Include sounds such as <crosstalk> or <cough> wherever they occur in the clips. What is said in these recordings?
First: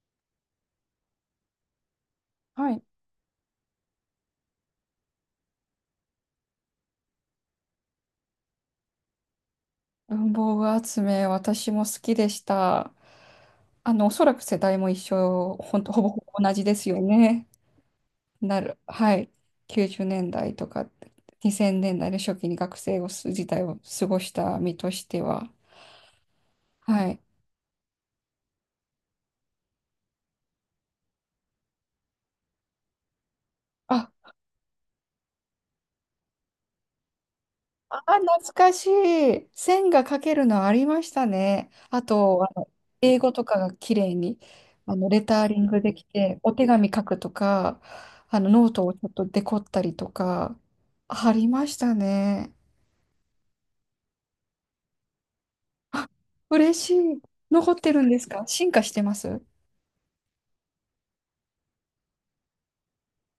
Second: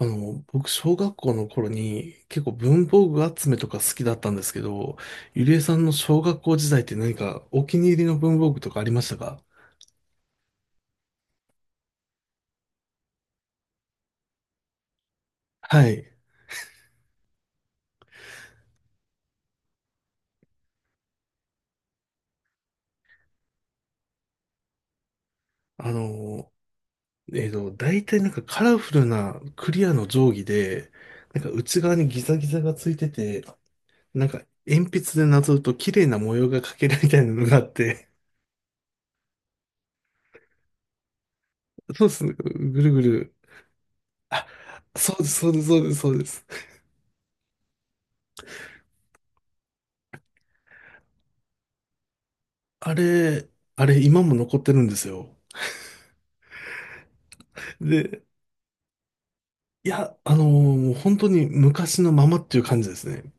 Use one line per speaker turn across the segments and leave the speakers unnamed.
僕、小学校の頃に結構
はい。
文房具集めとか好きだったんですけど、ゆりえさんの小学校時代って何かお気に入りの文房具とかありましたか？
文房具集め、私も好きでした。おそらく世代も一緒、ほん
は
と、ほ
い。
ぼほぼ同じですよね。なる。はい。90年代とか2000年代の初期に学生をす時代を過ごした身としては。
あの、
はい。
大体なんかカラフルなクリアの定規で、なんか内側にギザギザがついてて、
あ、
なんか鉛筆でなぞると綺麗な模様が描けるみたいなのがあっ
あ
て、
ー、懐かしい。線が描けるのありましたね。あ
そうです。
と、
ぐるぐ
英語
る。
とかが綺麗に、
そう
レ
です、
タ
そ
ー
う
リ
です、
ン
そ
グ
うです、
でき
そうで
て、
す。
お手紙書くとか、ノートをちょっとデコったりとか、ありましたね。
あれ、あれ今も残ってるんですよ。
<laughs> あ、嬉しい。残ってるんで
で、
すか？進化してます？
いや、もう本当に昔のままっていう感じですね。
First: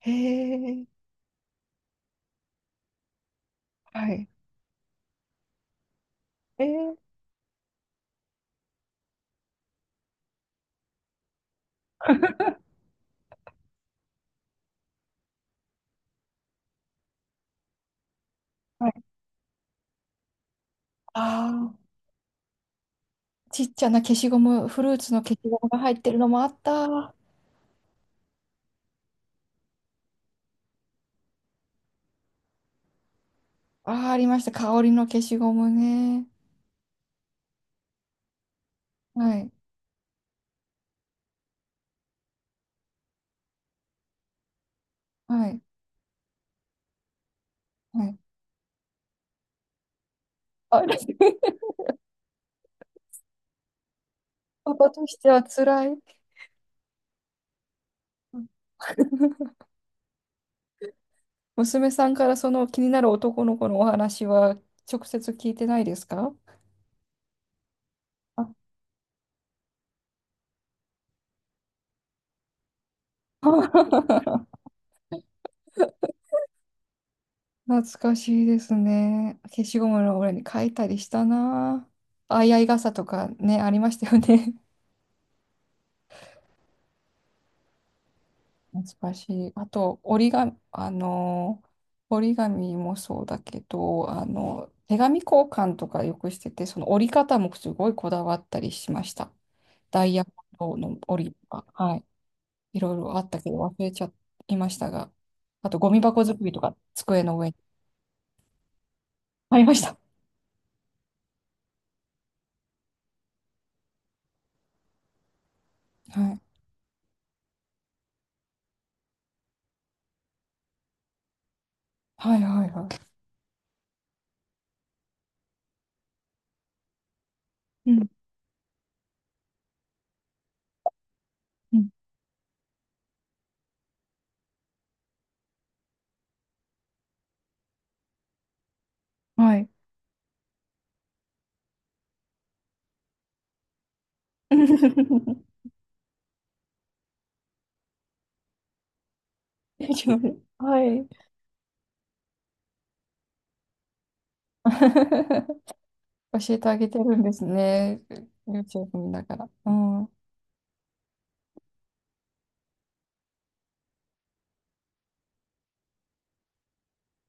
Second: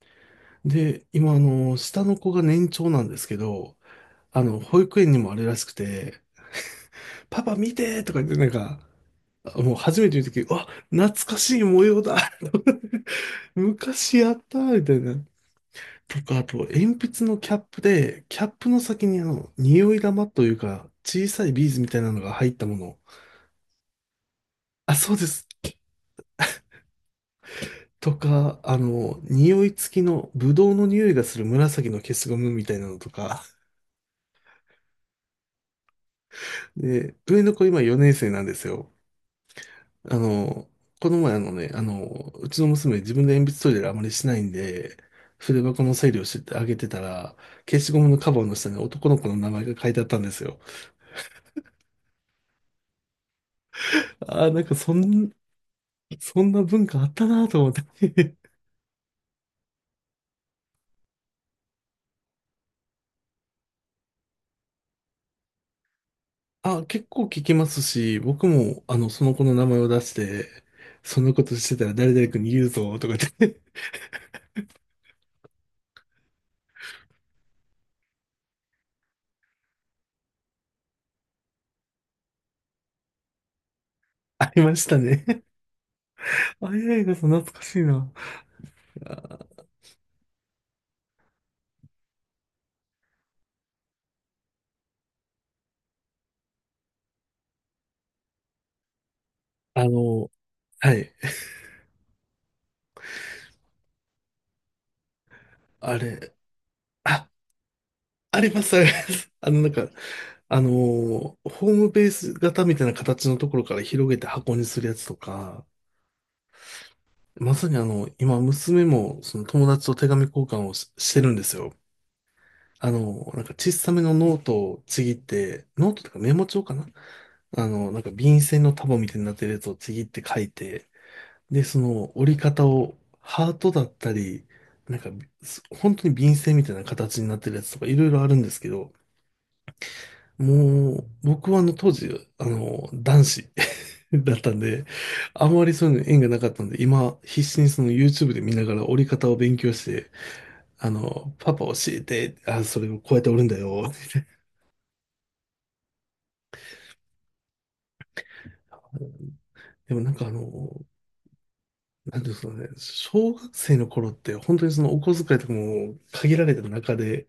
へえ、
で、今、下の子が年長なんですけど、
はい。
あの、保育園にもあれらしくて、
えー、
パパ見てとか言って、なんか、あ、もう初めて言うとき、うわ、懐かしい模様だ。
<laughs>
<laughs> 昔やったみたいな。とか、あと、鉛筆のキャップで、キャップの
はい。
先にあの、匂い玉というか、小さ
あ
いビーズみ
あ、
たいなのが入ったもの。
ちっちゃな消しゴム、フル
あ、
ーツ
そう
の
で
消し
す。
ゴムが入ってるのもあった。あ
とか、あの、匂い付きの、ブドウの匂いがする紫の消しゴムみたいなのとか。
あ、ありました。香りの消しゴムね。
で、上の子今4年生なんですよ。
はい。
あの、この前あのね、あの、うちの娘自分で鉛筆トイレあまりしないんで、
は
筆
い。
箱の整理をしてあげてたら、消しゴ
は
ムの
い。
カバーの下に男の子の名前が書いてあったんですよ。
あれ <laughs>
ああ、
パパとしては辛い。
そんな文化あったなと思って。
<laughs> 娘さんからその気になる男の子のお話は直接聞いてないですか？
<laughs> あ、結構聞きますし、
あ
僕もあの、その子の名前を出して、そんなことしてたら誰々君に言うぞとかって。
<laughs> 懐かしいですね。消しゴムの裏に書いたりしたな。あいあい傘とかね、ありましたよ
<laughs> あ
ね。
りましたね。<laughs> あ、いやいや、懐かしいな。
難しい。あと、折り紙、折り紙もそうだけど、手紙交換とかよくしてて、その折り方もすごいこだわったりしました。
あ
ダイヤ
の、
モンド
は
の
い。
折りとか、はい。いろいろあったけど忘れちゃいましたが、あとゴ
あ
ミ箱
れ、
作りとか机
あ、
の上に
あります、あります。<laughs> あ
あ
の、
り
なん
まし
か、
た。
ホームベース型みたいな形のところから広げて箱にするやつとか、
はい。
まさにあの、今、娘も、その友達と手紙交換をしてるんですよ。
はいはいは
あの、なんか小さめのノートをちぎって、ノートとかメモ帳かな。あの、
い。う
なん
ん。
か便箋の束みたいになってるやつをちぎって書いて、で、
う
そ
ん。
の折り方をハートだったり、なんか、本当に便箋みたいな形になってるやつとかいろいろあるんですけど、
はい。
もう、僕はあの当時、あの、男子 <laughs> だったんで、あんま
<laughs>
りそういうの縁がなかったんで、今、必死にその YouTube で見ながら折り方を勉強して、
は
あ
い。
の、パパ教えて、あ、それをこうやって折るんだよ。
<laughs> 教えてあげてるんですね。YouTube 見ながら。う
でも
ん。
なんかあの、なんていうんですかね、小学生の頃って本当にそのお小遣いとかも限られた中で、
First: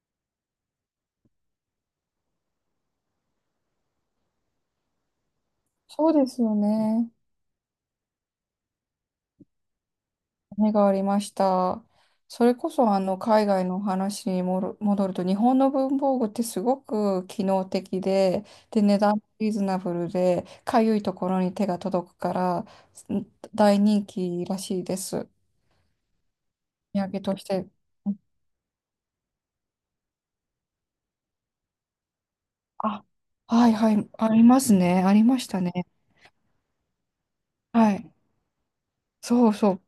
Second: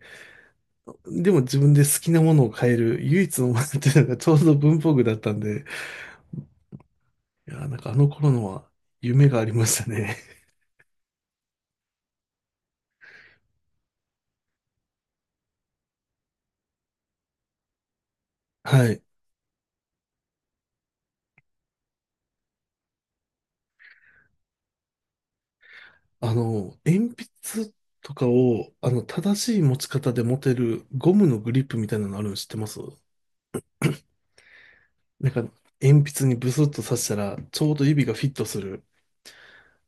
でも自分で好きなものを変える唯一のものっていうのがちょうど文房具だったんで、
そうですよね。
いやー、なんかあの頃のは夢がありましたね。
目がありました。それこそあの海外の話にもろ戻ると、日本の文房具ってすごく機能的で、
<laughs>
で、
は
値
い。
段もリーズナブルで、かゆいところに手が届くから、ん、大人気らしいです。お
あの、
土
鉛
産として。
筆とかを、あの、正しい持ち方で持てるゴムのグリップみたいなのあるの知ってます？
あ、はいはい、ありますね。あり
なん
ま
か、
したね。
鉛筆にブスッと刺したら、ちょうど
は
指
い。
がフィットする。
そうそう、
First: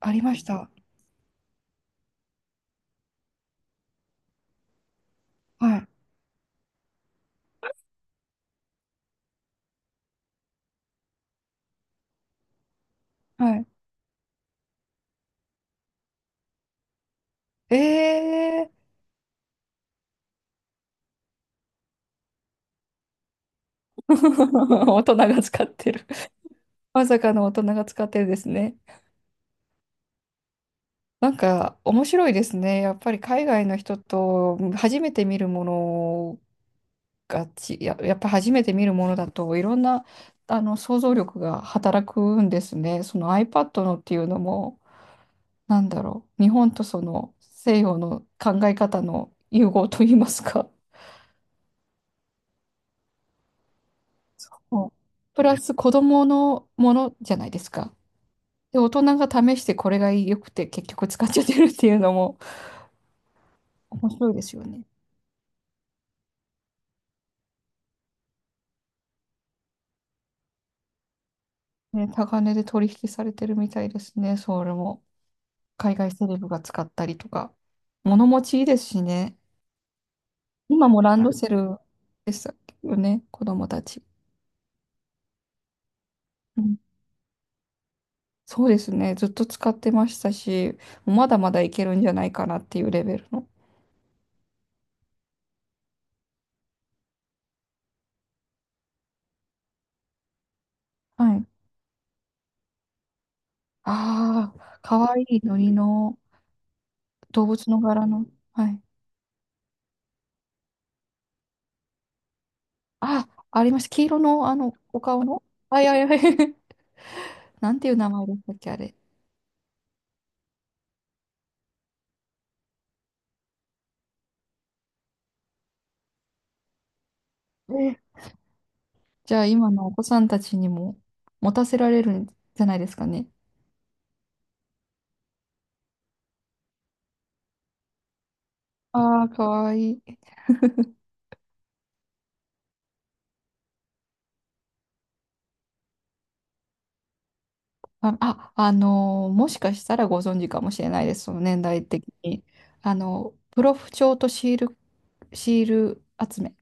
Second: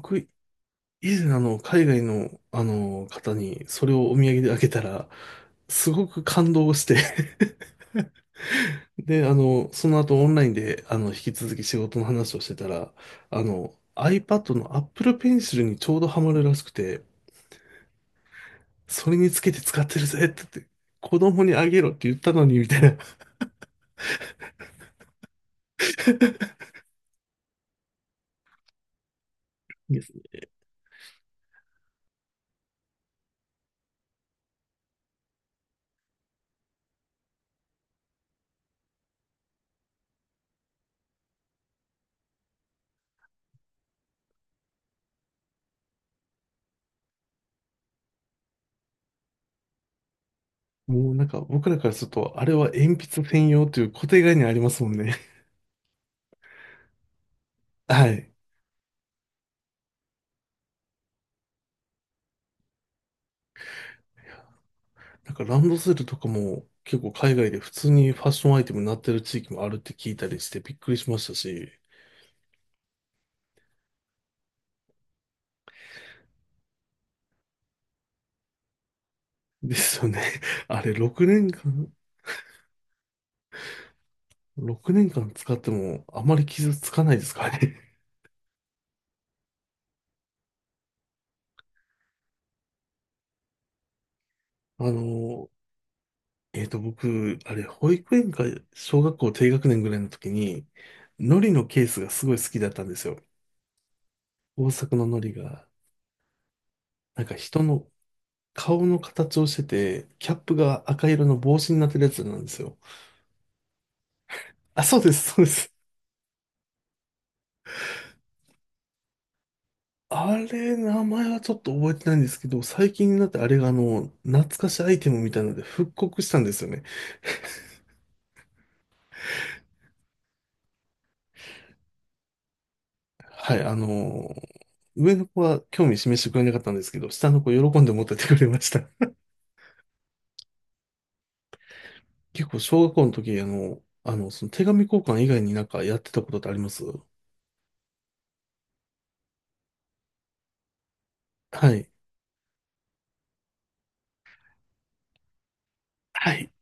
ありました。
以前あの、海外の、あの、方にそれをお土産であげたら、
はい。
すごく感動して。 <laughs> で、あの、その後オンラインで、あの、引き続き仕事の話をしてたら、あ
はい。
の、iPad の Apple Pencil にちょうどハマるらしくて、
ええ
それにつけて使ってるぜって言って、子供にあげろって言ったのに、みたいな。
ー、<laughs> 大人が使ってる。
<laughs>
まさかの大人が使ってるんですね。
いいです。
なんか面白いですね。やっぱり海外の人と初めて見るものがち、や、やっぱ初めて見るものだといろんな、あの、想像力が働くんですね。その iPad のっていうのも、なんだろう、日本とその西洋の考え方の融合といいますか。
もうなんか僕らからすると、あれは鉛筆専用という固定概念ありますも
そう、
んね。
プラス子供のものじゃないです
<laughs>
か。
はい。
で、大人が試してこれが良くて結局使っちゃってるっていうのも面白いですよね。
なんかランドセルとかも結構海外で普通にファッションアイテムになってる地域もあるって聞いたりしてびっくりしましたし。
ね、高値で取引されてるみたいですね、それも。海外セレブが使ったりとか。物持ちいいですしね。
ですよね。<laughs> あ
今
れ
もラン
6
ド
年
セル
間
でしたよね、子供たち。
6年間使ってもあまり
う
傷
ん、
つかないですかね。
そうですね、ずっと使ってましたし、まだまだいけるんじゃないかなっていうレベルの。
<laughs> あの、えっと、僕、あれ、保育園か小学校低学年ぐらいの時に、海
はい。
苔のケースがすごい好きだったんですよ。
あ
大
あ、
阪
か
の
わい
海苔
いの
が、
りの
なんか
動
人
物の
の
柄の。はい。
顔の形をしてて、キャップが赤色の帽子になってるやつなんですよ。
あ、ありました。黄色の、
あ、そ
お
うで
顔
す、そ
の。
うです。
はいはいはい。<laughs> なんていう名前でしたっけ、あれ。
あれ、名前はちょっと覚えてないんですけど、最近になってあれがあの、懐かしアイテムみたいなので復刻したんですよね。
えー、じゃあ今のお子さんたちにも持たせられるんじゃないですかね。
はい、ー上の子は興味示してくれなかったんですけど、下の子喜んで持ってってくれました。<laughs>
ああ、かわいい。
結構小学校の時、その手紙交換以外になんかやってたことってあります？
あ、あ、もしかしたらご存知かもしれないです、その年
は
代
い。
的に。プロフ帳とシール、シール
は
集
い。
め。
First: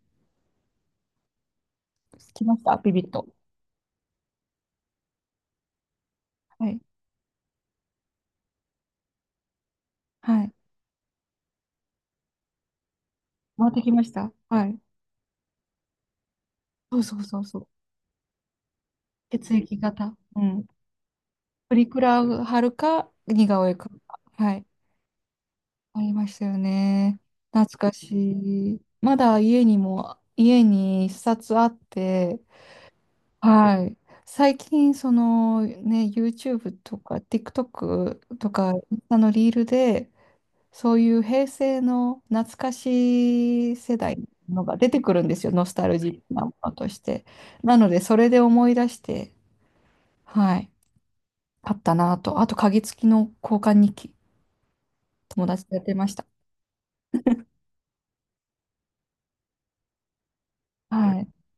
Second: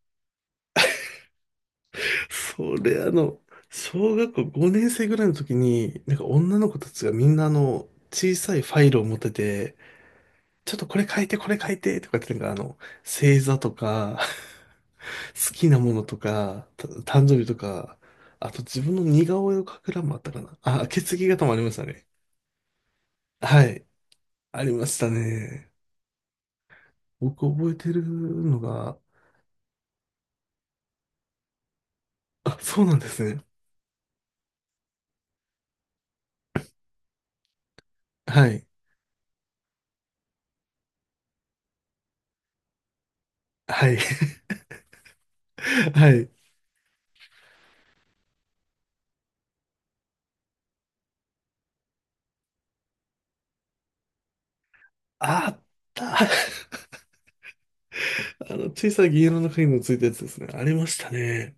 来まし
そ
たビ
れ
ビッ
あ
と。
の、小学校5年生ぐらいの時に、なんか女の
は
子
い。
たちがみんなあの、小さいファイルを持ってて、
はい。
ちょっとこれ書いて、これ書いて、とかってなんかあの、星座
回
と
ってきまし
か
た
<laughs>、
はい。
好きなものとか、
そうそう
誕生
そ
日
う
と
そう。
か、あと自分の似顔
血
絵を
液
描く欄もあ
型。
った
う
かな。
ん。
あ、血液型もありまし
プ
た
リク
ね。
ラを貼るか、似
は
顔絵
い。
か。は
あ
い。
りましたね。
ありましたよね。
僕覚え
懐
て
か
るの
しい。
が、
まだ家にも、家に一冊あって、
あ、そうなんですね。
はい。最近、そのね、YouTube とか TikTok
は
と
い。
か、インスタのリールで、そういう平成の懐かしい
は
世
い。
代のが出てくるんですよ。ノスタ
<laughs>
ル
は
ジ
い。
ーなものとして。なので、それで思い出して、はい。買ったなと。あと、鍵付きの交換日記、友
あっ
達とやってま
た。
した。
<laughs> あの、小さい銀色の鍵のついたやつですね。ありました
はい。
ね。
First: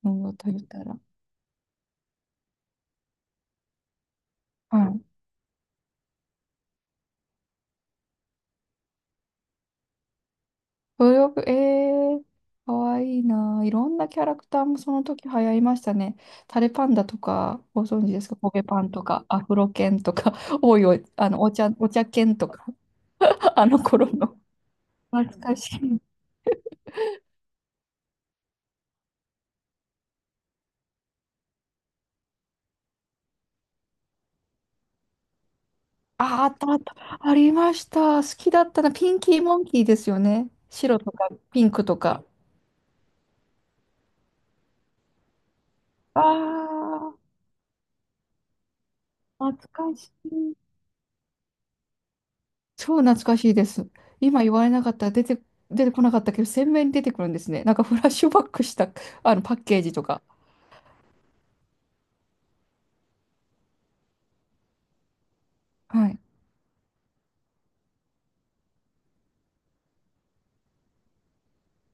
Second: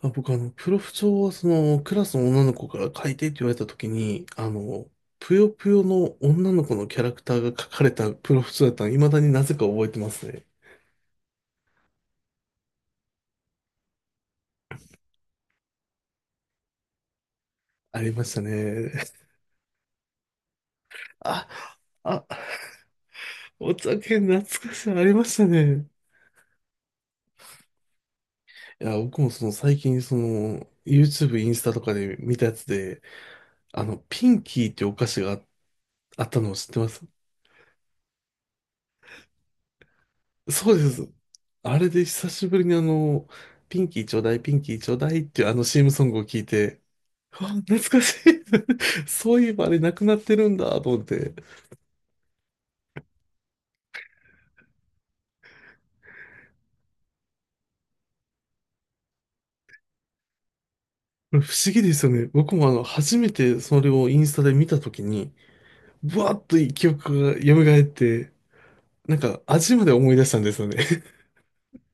あ、
も
僕、あ
う
の、
と言っ
プロ
た
フ
ら。
帳は、その、クラスの女の子から書いてって言われた時に、あ
は
の、
い、
ぷよぷよの女の子のキャラクターが書かれたプロフ帳だったの、未だになぜか覚えてますね。
ブログ、えー、かわいいなあ。いろんなキャラクターもその時流行りましたね。タレパンダとか、ご
あ
存
り
知で
ま
す
し
か
た
コゲパンと
ね。
か、アフロ犬とか、<laughs> おいおい、
あ、
お茶
あ、
犬とか、<laughs> あ
お
の頃
酒
の。
懐かしい、ありまし
懐
た
かし
ね。
い。
いや、僕もその最近、その、YouTube、インスタとかで見たやつで、あの、ピンキーってお菓子があった
あ、あ
のを
っ
知っ
たあ
て
っ
ま
た。
す？
ありました。好きだったな。ピンキーモンキーですよね。
そうで
白と
す。
かピン
あ
ク
れ
と
で
か。
久しぶりにあの、ピンキーちょうだい、ピンキーちょうだいっていうあの CM ソング
あ
を聞いて、
あ、
うわ、懐かしい。<laughs> そういえば
懐
あれ
か
なく
し
なってる
い。
んだと思って。
超懐かしいです。今言われなかったら出て、出てこなかったけど、鮮明に出てくるんですね。なんかフラッシュバックしたあのパッケージとか。
これ不思議ですよね。僕もあの、初めてそれをインスタで見たときに、
はい。
ブワーッと記憶が蘇って、なんか味まで思い出したんですよね。<laughs>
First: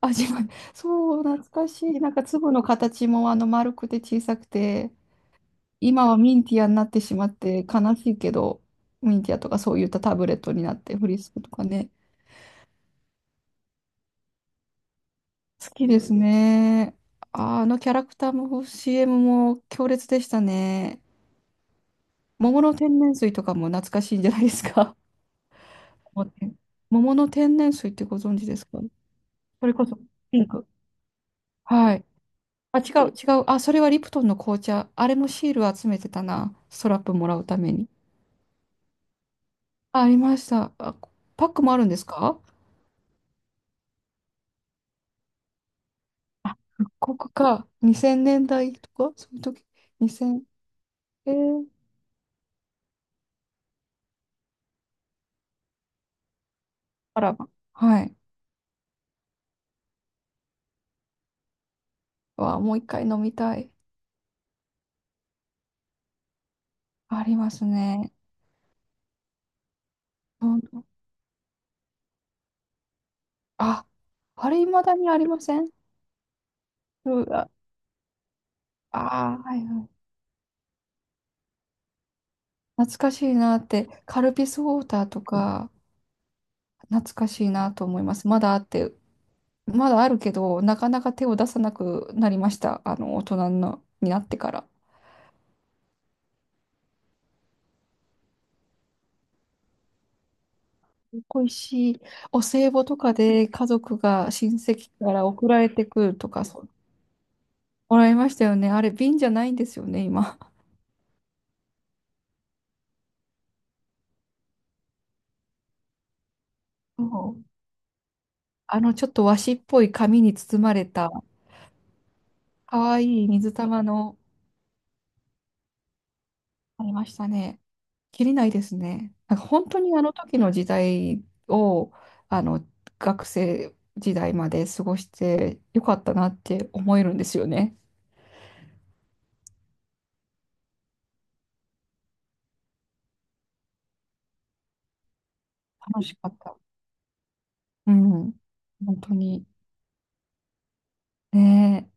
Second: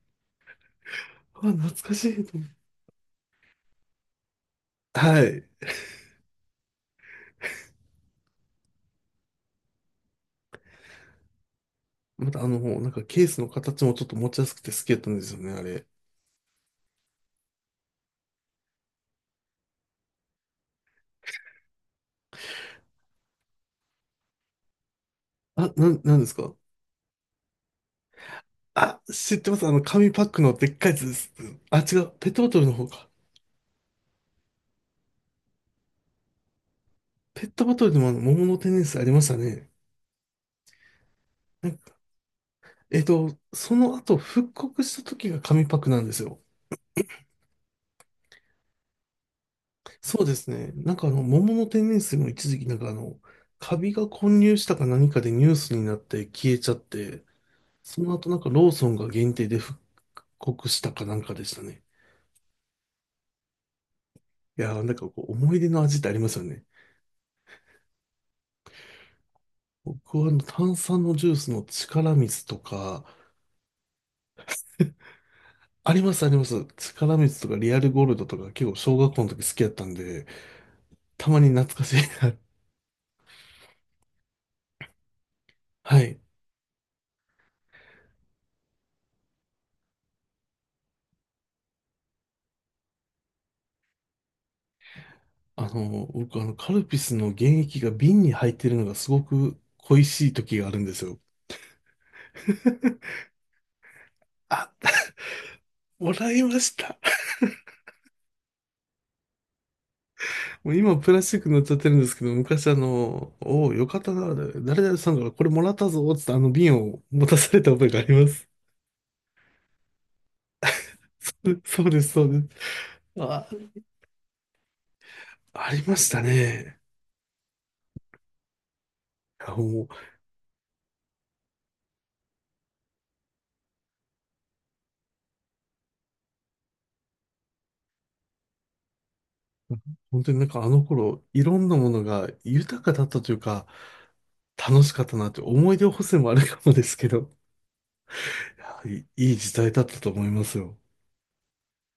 味わい。そう、
あ、
懐か
懐
し
か
い。
し
なんか
いと思っ
粒
て。
の形もあの丸くて小さくて、
はい。
今はミンティアになってしまって悲しいけど、ミンティアとかそういったタブレットになって、フリスクとかね。
またあの、なんかケースの形もちょっと持ちやすくて好きだったんですよね、あ
好
れ。
きですね。ああのキャラクターも CM も強烈でしたね。桃の天然水とかも懐かしいんじゃないですか？
あ、なん
も
で
う
すか？
ね、桃の天然水ってご存知ですか？
あ、知ってま
そ
す。あ
れ
の、
こそ
紙パッ
ピ
ク
ン
ので
ク。
っかいやつです。あ、
は
違
い。
う。ペットボトルの
あ、違
方か。
う、違う。あ、それはリプトンの紅茶。あれもシール集めてたな。ストラップもら
ペ
う
ッ
た
ト
め
ボト
に。
ルでもあの、桃の天然水ありましたね。
あ、ありました。あ、パック
な
も
ん
あるん
か
ですか？
えっと、その後復刻した時が紙パックなんですよ。
あ、復刻か。2000年代とかそういう時。
そうで
2000、
すね。なんかあの、
え
桃の
ー、
天然水も一時期なんかあの、カビが混入したか何かでニュースになって消えちゃっ
あ
て、
らま。
そ
は
の
い。
後なんかローソンが限定でしたかなんかでしたね。
わ、もう一回飲みたい。
いやーなんかこう思い出の味ってありますよね。
ありますね。
僕はあの
うん、
炭酸のジュースの力水とか、
あ、あれ未だにありません？
ありますあります。力
う
水と
わ、
かリアルゴールドとか結構小学校の
あー、
時好
は
き
い
やっ
は
た
い。
んで、たまに懐かしいな。
懐かしいなって、カルピスウォーターと
<laughs>
か、
はい。
懐かしいなと思います。まだあって、まだあるけど、なかなか手を出さなくなりました。大人のになってから。
あの、僕あのカルピスの原液が瓶に入ってるのがすごく恋しい時があるんですよ。
恋しい。お歳暮とかで家族が親
あ、
戚から送られてく
も
ると
らい
か、
ま
そう
した。
もらいましたよね。あれ、瓶じゃないんですよね、今。
もう今プラスチック乗っちゃってるんですけど、昔あの、おお、よかったな、誰々さんからこれもらったぞ、つってあの瓶を
そ
持た
う、
された覚えがあります。
ちょっと和紙っぽい紙に包まれた、
<laughs> そうそうです、そうで
か
す。
わいい
あ、
水玉の、
ありましたね。
ありましたね。きりないですね。なんか
いや
本当
もう、
にあの時の時代を、あの、学生時代まで過ごしてよかったなって思えるんですよね。
本当になんかあの頃、いろんなものが豊かだったというか、楽しかったなって思い出補
楽し
正
か
もあ
っ
る
た。
かもですけど、
うん。
いや、
本当
い
に。
時代だったと思いますよ。
ねえ